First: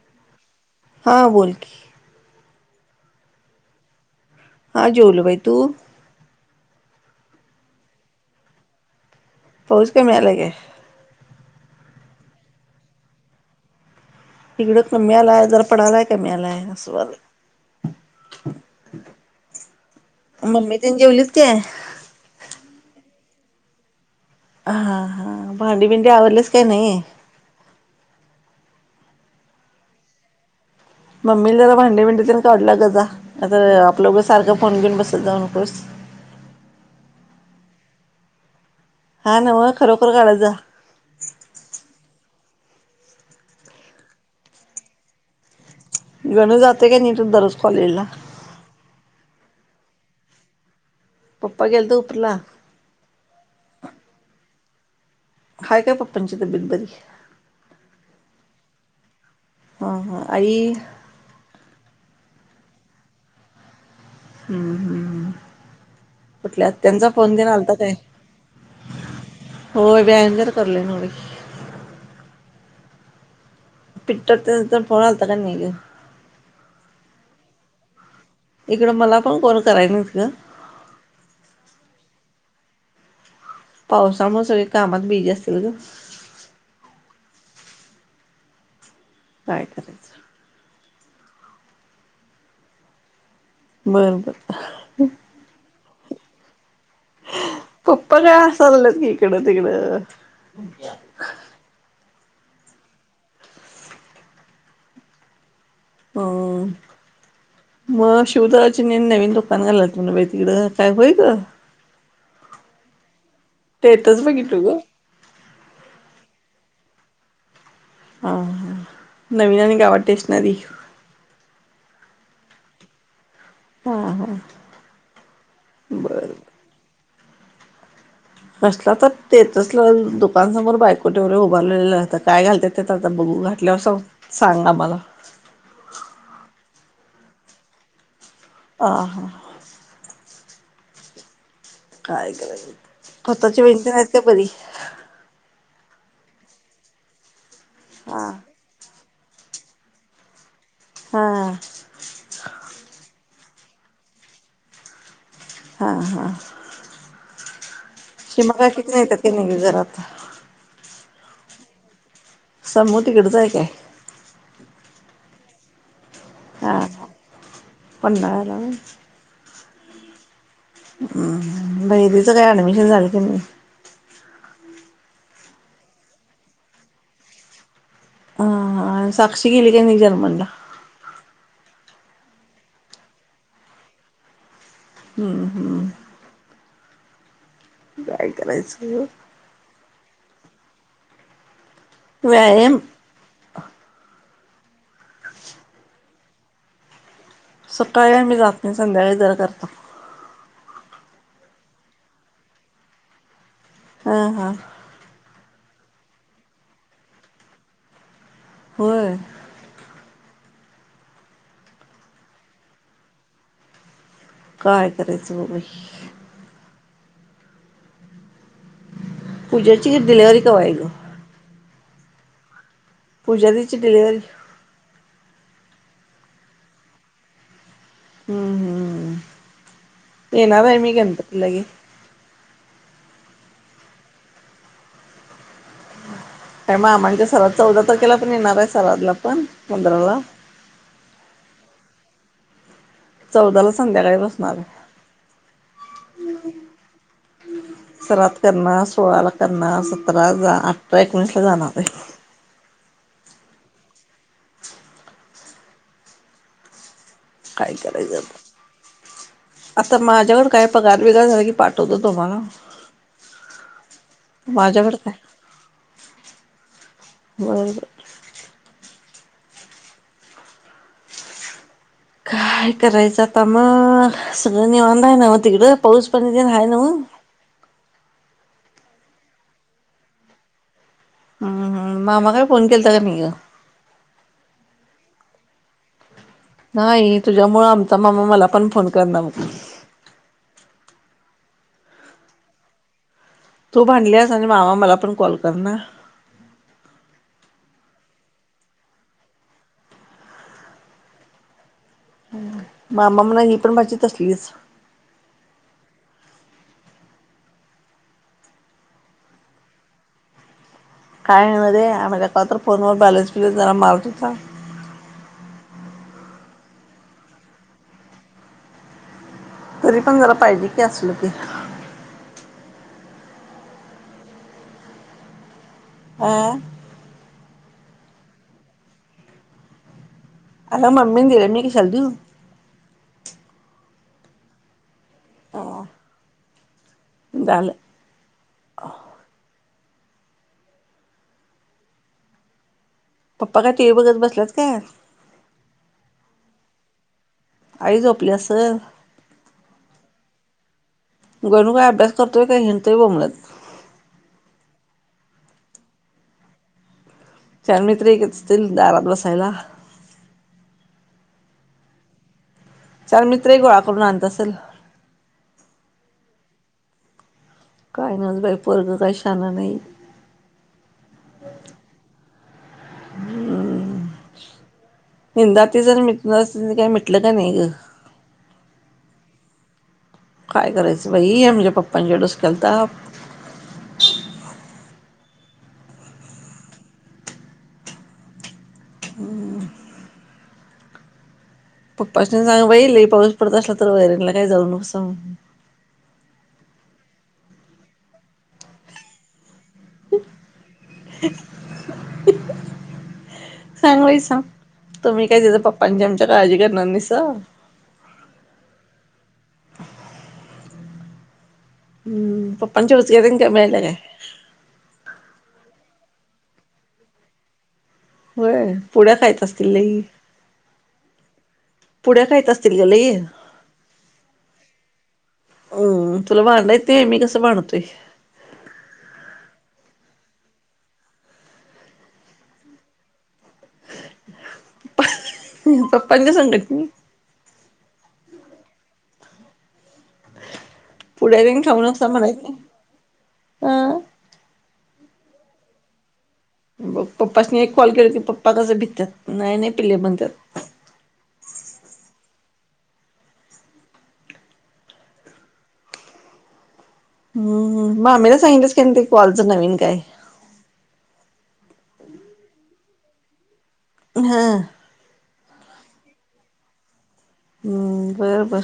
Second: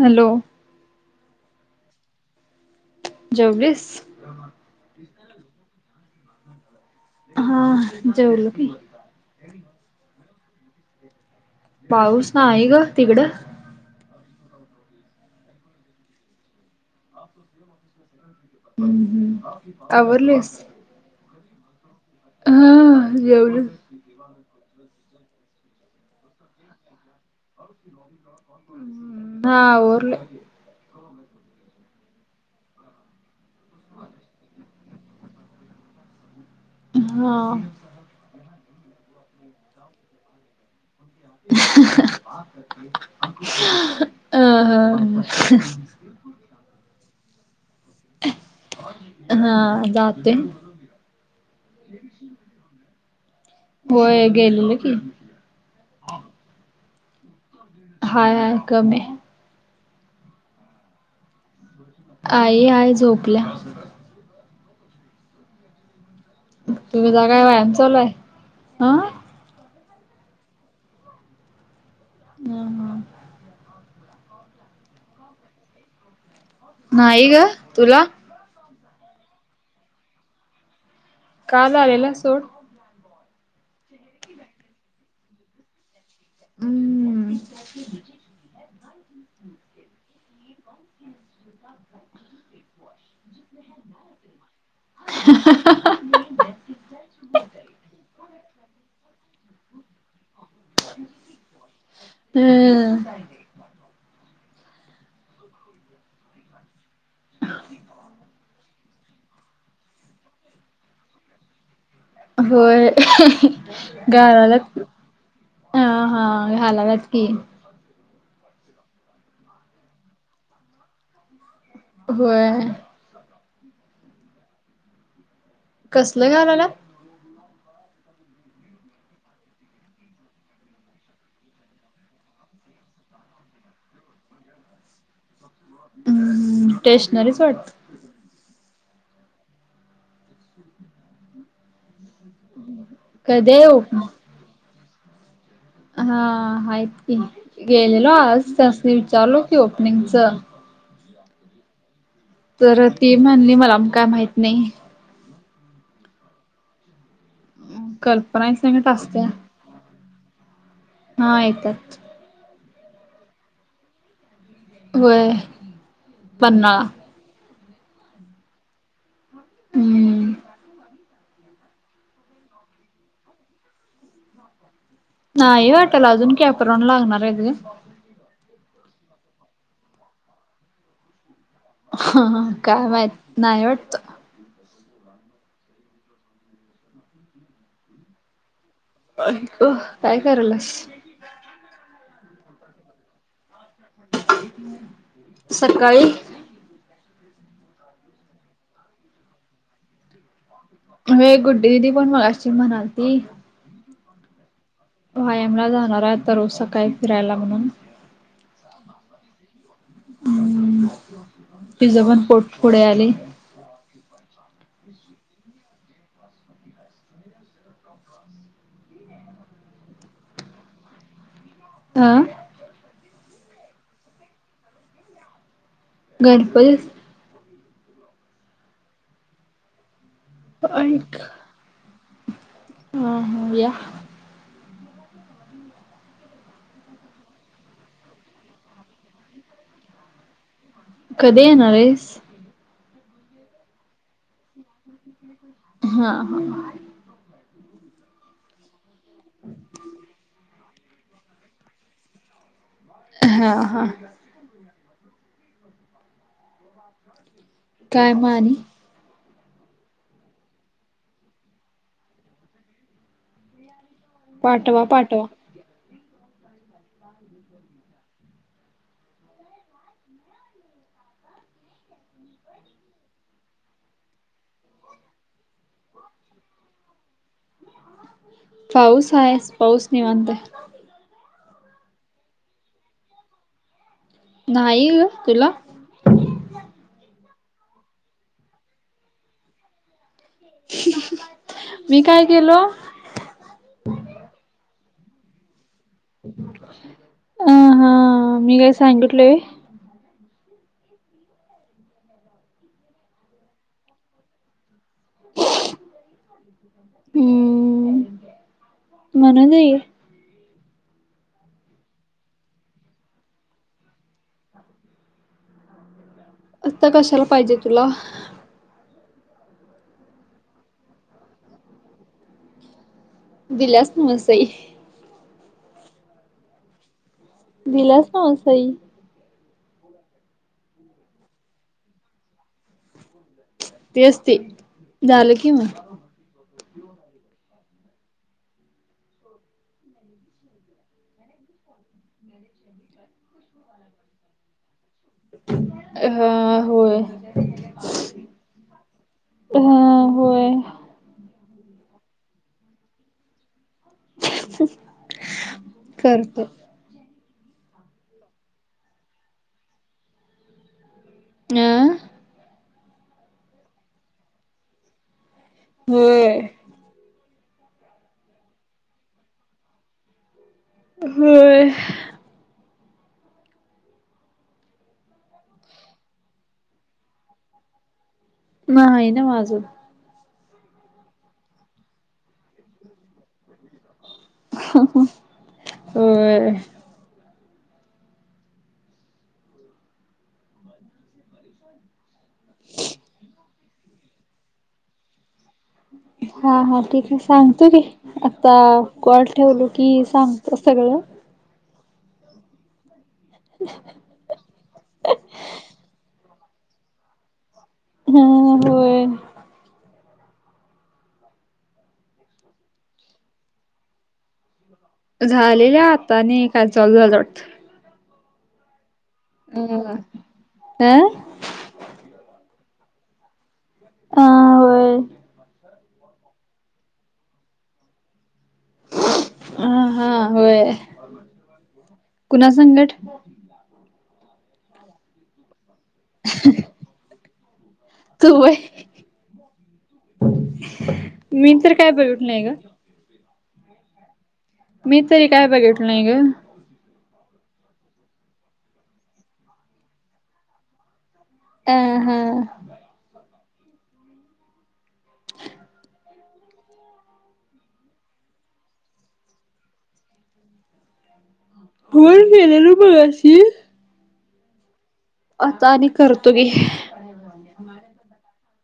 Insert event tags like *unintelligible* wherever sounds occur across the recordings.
Hello. हा बोलकी. जेवलीस. हा जेवलो बाई तू. हा जेवलो की. पाऊस कमी आलाय काय. पाऊस नाही ग तिकडं. इकड कमी आलाय जरा पडायलाय कमी आलाय. असं व्हायलय हम्म हम्म आवरलीस. तेनी जेवलीस काय. हा जेवलीत. हा हा भांडी भिंडी आवरलीस काय नाही. हा आवरलोय. मम्मीला जरा भांडी भिंडी काढू लागत जा नाही तर आपलं उगाच सारखं फोन घेऊन बसत जाऊ बसू नकोस. हा, हां नव खरोखर काढत जा. अहह हहह. गणू जातोय काय नाही दररोज कॉलेज ला. हा जातोय. पप्पा गेलत हुपरीला. होय गेलेलं की. हाय काय पप्पांची तब्येत बरी. हाय हाय कमी आहे. हा हा आई. आई हाय झोपल्या. हम् हम्. कुठल्या आत्यांचा तुझा फोन तेन व्यायाम आलता काय. चालू आहे हा होय व्यायाम जरा करालोय नॉर्वे वॅक्स. हम्. पिठू आत्यांचा फोन येन आलता काय नाही ग. नाही ग तुला. इकडं मला पण कॉल कराय ग. काल आलेला सोड. पावसामुळ सगळी कामात बिजी असतील ग. हम्. काय करयचं? बर बर. *inaudible* पप्प काय आसाय लागल्यात की इकडं तिकडं. हम्म. हम् म - शिवदल नवीन दुकान घालाय लागल्यात म्हणे बाई तिकडं काय होई ग? होय स्टेटस बघितलो घालायल्यात ग की. हा हा घालायल्यात की. हा हा नवीन आणि गावाड टेशनरी. होय. हम् हम्. कसलं घालायल्यात? कसला तर तेच दुकानसमोर बायको तेवढी उभारलेलं असत काय घालत तर आता बघू घातल्या वर सांगा मला. हम् स्टेशनरीच वाटत? आ हा. काय काय कधी खोताची आहे वईनी ते आहेत का ओपनिंग बरी? हा हायत की गेलेलो हा आज त्यासनी विचारलो की ओपनिंगच. हा. तर ती म्हणाली मला पण काय माहित नाय. हा हा. कल्पना शिमा काका संगट तर येतात असत्या की नाय येत ग घरात? हा येत्यात. सभू तिकडचंय हाय काय? होय. हा पन्हाळा ह पन्हाळ्याला होय? हम्म. हम् बहिणीच काय ऍडमिशन झालं का नाय? नाही वाटल अजून कॅप्रोन लागणार आहेत ग. ह साक्षी गेली का नाय जर्मनला? काय माहित नाही वाटत. हम् हम्. काय करायचं. आई ग, काय करायलीयास? व्यायाम. सकाळी सकाळी आम्ही जात नाय संध्याकाळी जर करतो. होय गुड्डी दिदी पण मगाशी म्हणालती. हा हा. व्यायामला जाणार हाय आता रोज सकाळी फिरायला म्हणून. होय. हम्म -तिझ पण पोट पुढे आलय. काय करायचं ब बाई. पूजेची डिलेव्हरी कय ग हम पूजा दिची िलीवररी गणपती हम्म ऐनार आहे गणपती ला ये ह्म्म या आणि मग आमांच्या सराद चौदा तारखेला पण येणार आहे सरादला पण पंधराला कधी येणार आहेस चौदा ला संध्याकाळी बसणार आहे हा ह सराात करणार सोळाला करणार सतरा जा अठरा एकोणीसला जाणार आहे हा हा ह ओ ह काय गडे गत आता माझ्याकड काय पगार बिगार झाला की पाठवत तुम्हाला बि माझ्याकडता बरो काय करायचं आता मग सगळंनी निवांत ना म तिकडं पाऊस पाणी ते नी हाय नव्ह पाऊस आहे पाऊस नाही मानताय हम् हम मामा काय फोन केला त काय नाही नाही ग तुला नाही तुझ्यामुळे आमचा मामा मला पण फोन करणार मग मी काय केलो तू भांडलीस आणि मामा मला पण कॉल कर ना अ हा मी काय सांगितलय मामा म्हणा ही पण भाची पन असलीच हम्म म्हण जाईे काय आहे ना रे आम्हाला त्या का तर फोनवर बॅलन्स बिलस जरा मारतो आता कशाला पाहिजे तुला तरी पण जरा पाहिजे की असलं की दिलास सई अं दिलास ना सही अ ममीी दिले मी कशाला देऊ ते असते झालं कि म डालं *inaudible* पप्पा काय टी व्ही बघत बसल्यात काय हा होय आई झोपली असल हा होय. गणू काय अभ्यास करतोय का हिडतोय बोबंलत करतो चार मित्र एकच असतील दारात बसायला अ चार मित्रही गोळा करून आणत असल होय काय नव्हच बाई पोरग काय शान नाही होय *inaudible* निंदा आत्तीच जर मिट काही म्हटलं का नाही ग नाही नव्ह अजून काय करायचं बाई आमच्या पप्पांच्या डोस्क्याला ताप ह, ह होय हम् पप्पासनी सांग बाई लई पाऊस पडत असला तर वैरणला काय जाऊ नकोसा म्हणून हा, हा ठीक आहे सांगतो की आता कॉल ठेवल की सांगतो सगळं ह *unintelligible* सांग बाई सांग तुम्ही काय तिच्या पप्पांची आमच्या काळजी करणार नाहीसा हम् होय हम् पप्पाच्या उचक्या तेन कमी आल्या काय झालेल्या आता नि काल चालू झाल वाटत होय पुड्या खायत असतील लई अ पुड्या खायत असतील ग लई आ होय हम् तुला भांडण येतंय नाई मी कसं भांडतोय हा, हा होय कुणा संगट पपांच्या संगट तू व्हय पुड्या मी तेन तर काय बघितलो नाही ग हां मी तरी काही बघितलो नाही ग बघ पप्पाशी एक कॉल केला की पप्पा कसं भित्यात नाही, नाही पिल्ले म्हणत्यात अ ह हम्म, हम्म मामीला सांगितलस का ते कॉलचं नवीन काय *unintelligible* फोन केलेलो मघाशी ह आता आणि करतो गे हम्म बरं, बरं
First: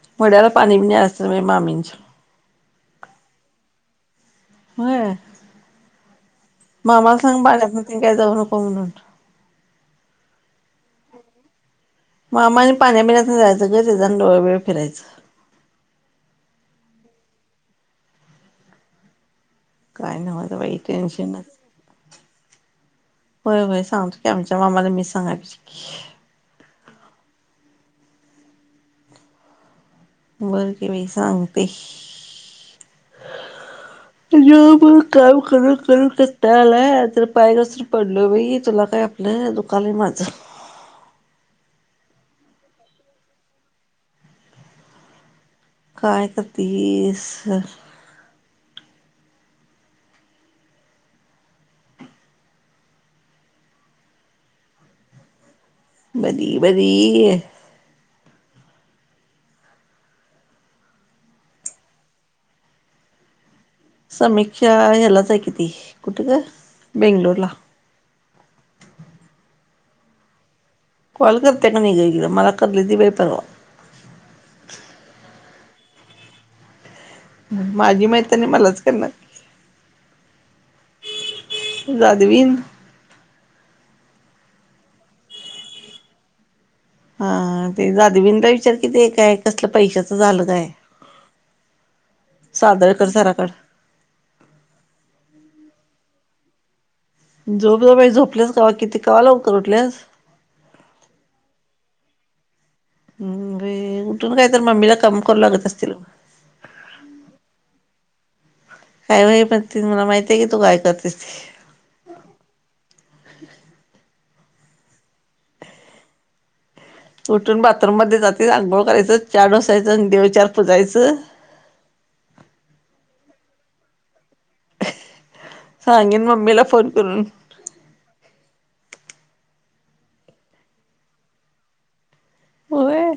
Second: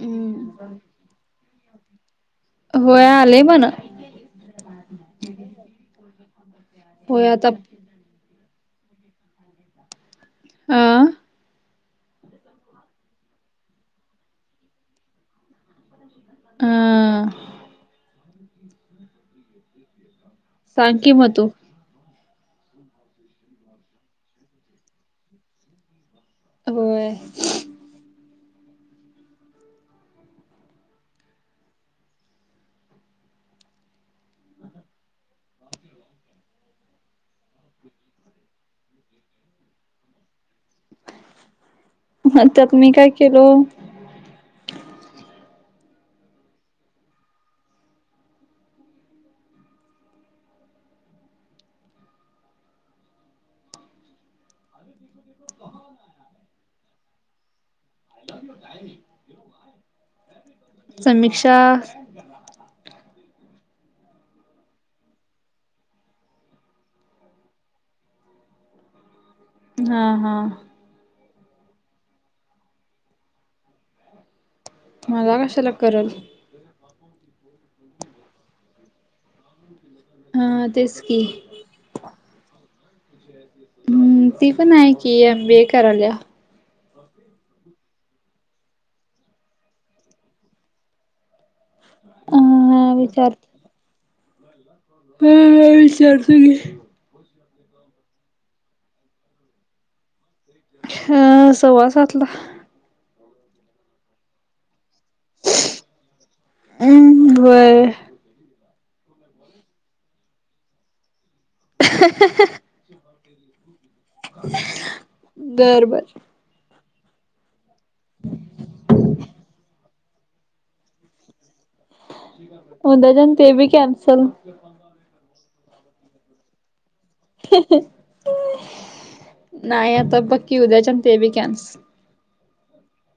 हम् ओढ्याला पाणी बिनी असत व्हय मामींच्या होय आलय म्हण होय मामाला होय सांग आता पाण्यातन तेन काय जाऊ नको म्हणून ह मामान आणी पाण्याबीण्यातन जायचं ग त्याज आणि डोळ, बिळे फिरायचं अ काही नाही माझं बाई सांग की मग तू. टेन्शनच होय, होय सांगतो की आमच्या मामाला मी सांगाय पाहिजे की होय. बरं की मी सांगते. *inaudible* जेव्हा बघू काम करू करून कंटाळा आलाय आता पाय घसरून पडलोय बाई तुला काय आपलं दुखाल माझं. मग त्यात मी काय केलो. काय करतीस? बरी बरी. *unintelligible* समीक्षा समीक्षा ह्यालाच आहे किती कुठे ग बेंगलोर ला. हा हा. कॉल करते का नहीं ग मला करले ती बाई परवा मलाा कशाला कराल? माझी मैत्रीण हाय मलाच करणार. हा तेच की जादवीन. हम्म ती पण आहे कि एम बी ए करायल्या. हा ते जाधवीण ला विचार किती काय कसलं पैशाच झालं काय? हा सादळकर सरा कड हम्म विचारतो घे. झोप जा बाई झोपल्यास कवा किती कवा लवकर उठल्यास ह सव्वा सातला. तू पण काय तर मम्मीला काम करू लागत असशील. व्हय. काय बाई *unintelligible* मला माहितीय की तू काय करतीस? बरबर. उठून बाथरूम मध्ये जातील अंघोळ करायचं च्या ढोसायचं देवचार पुजायचं. उद्याच्यान ते बी कॅन्सल सांगीन मम्मीला फोन करून. नाही आता बकी उद्याच्या ते बी कॅन्स होय.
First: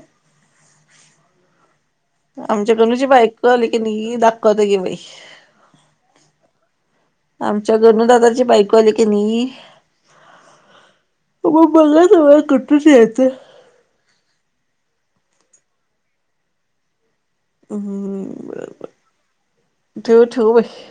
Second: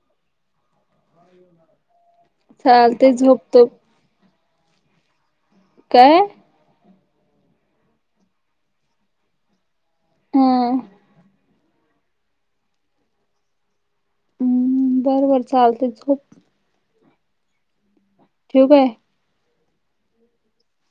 आमच्या गणू ची चालतय झोप बायको तू आली कणी दाखवत गे बाई काय? आमच्या गणू दादाची बायको आली कणी हम्म. *unintelligible* बरबर चालतय झोप. *unintelligible* ठेऊ काय? ठेव ठेव बाई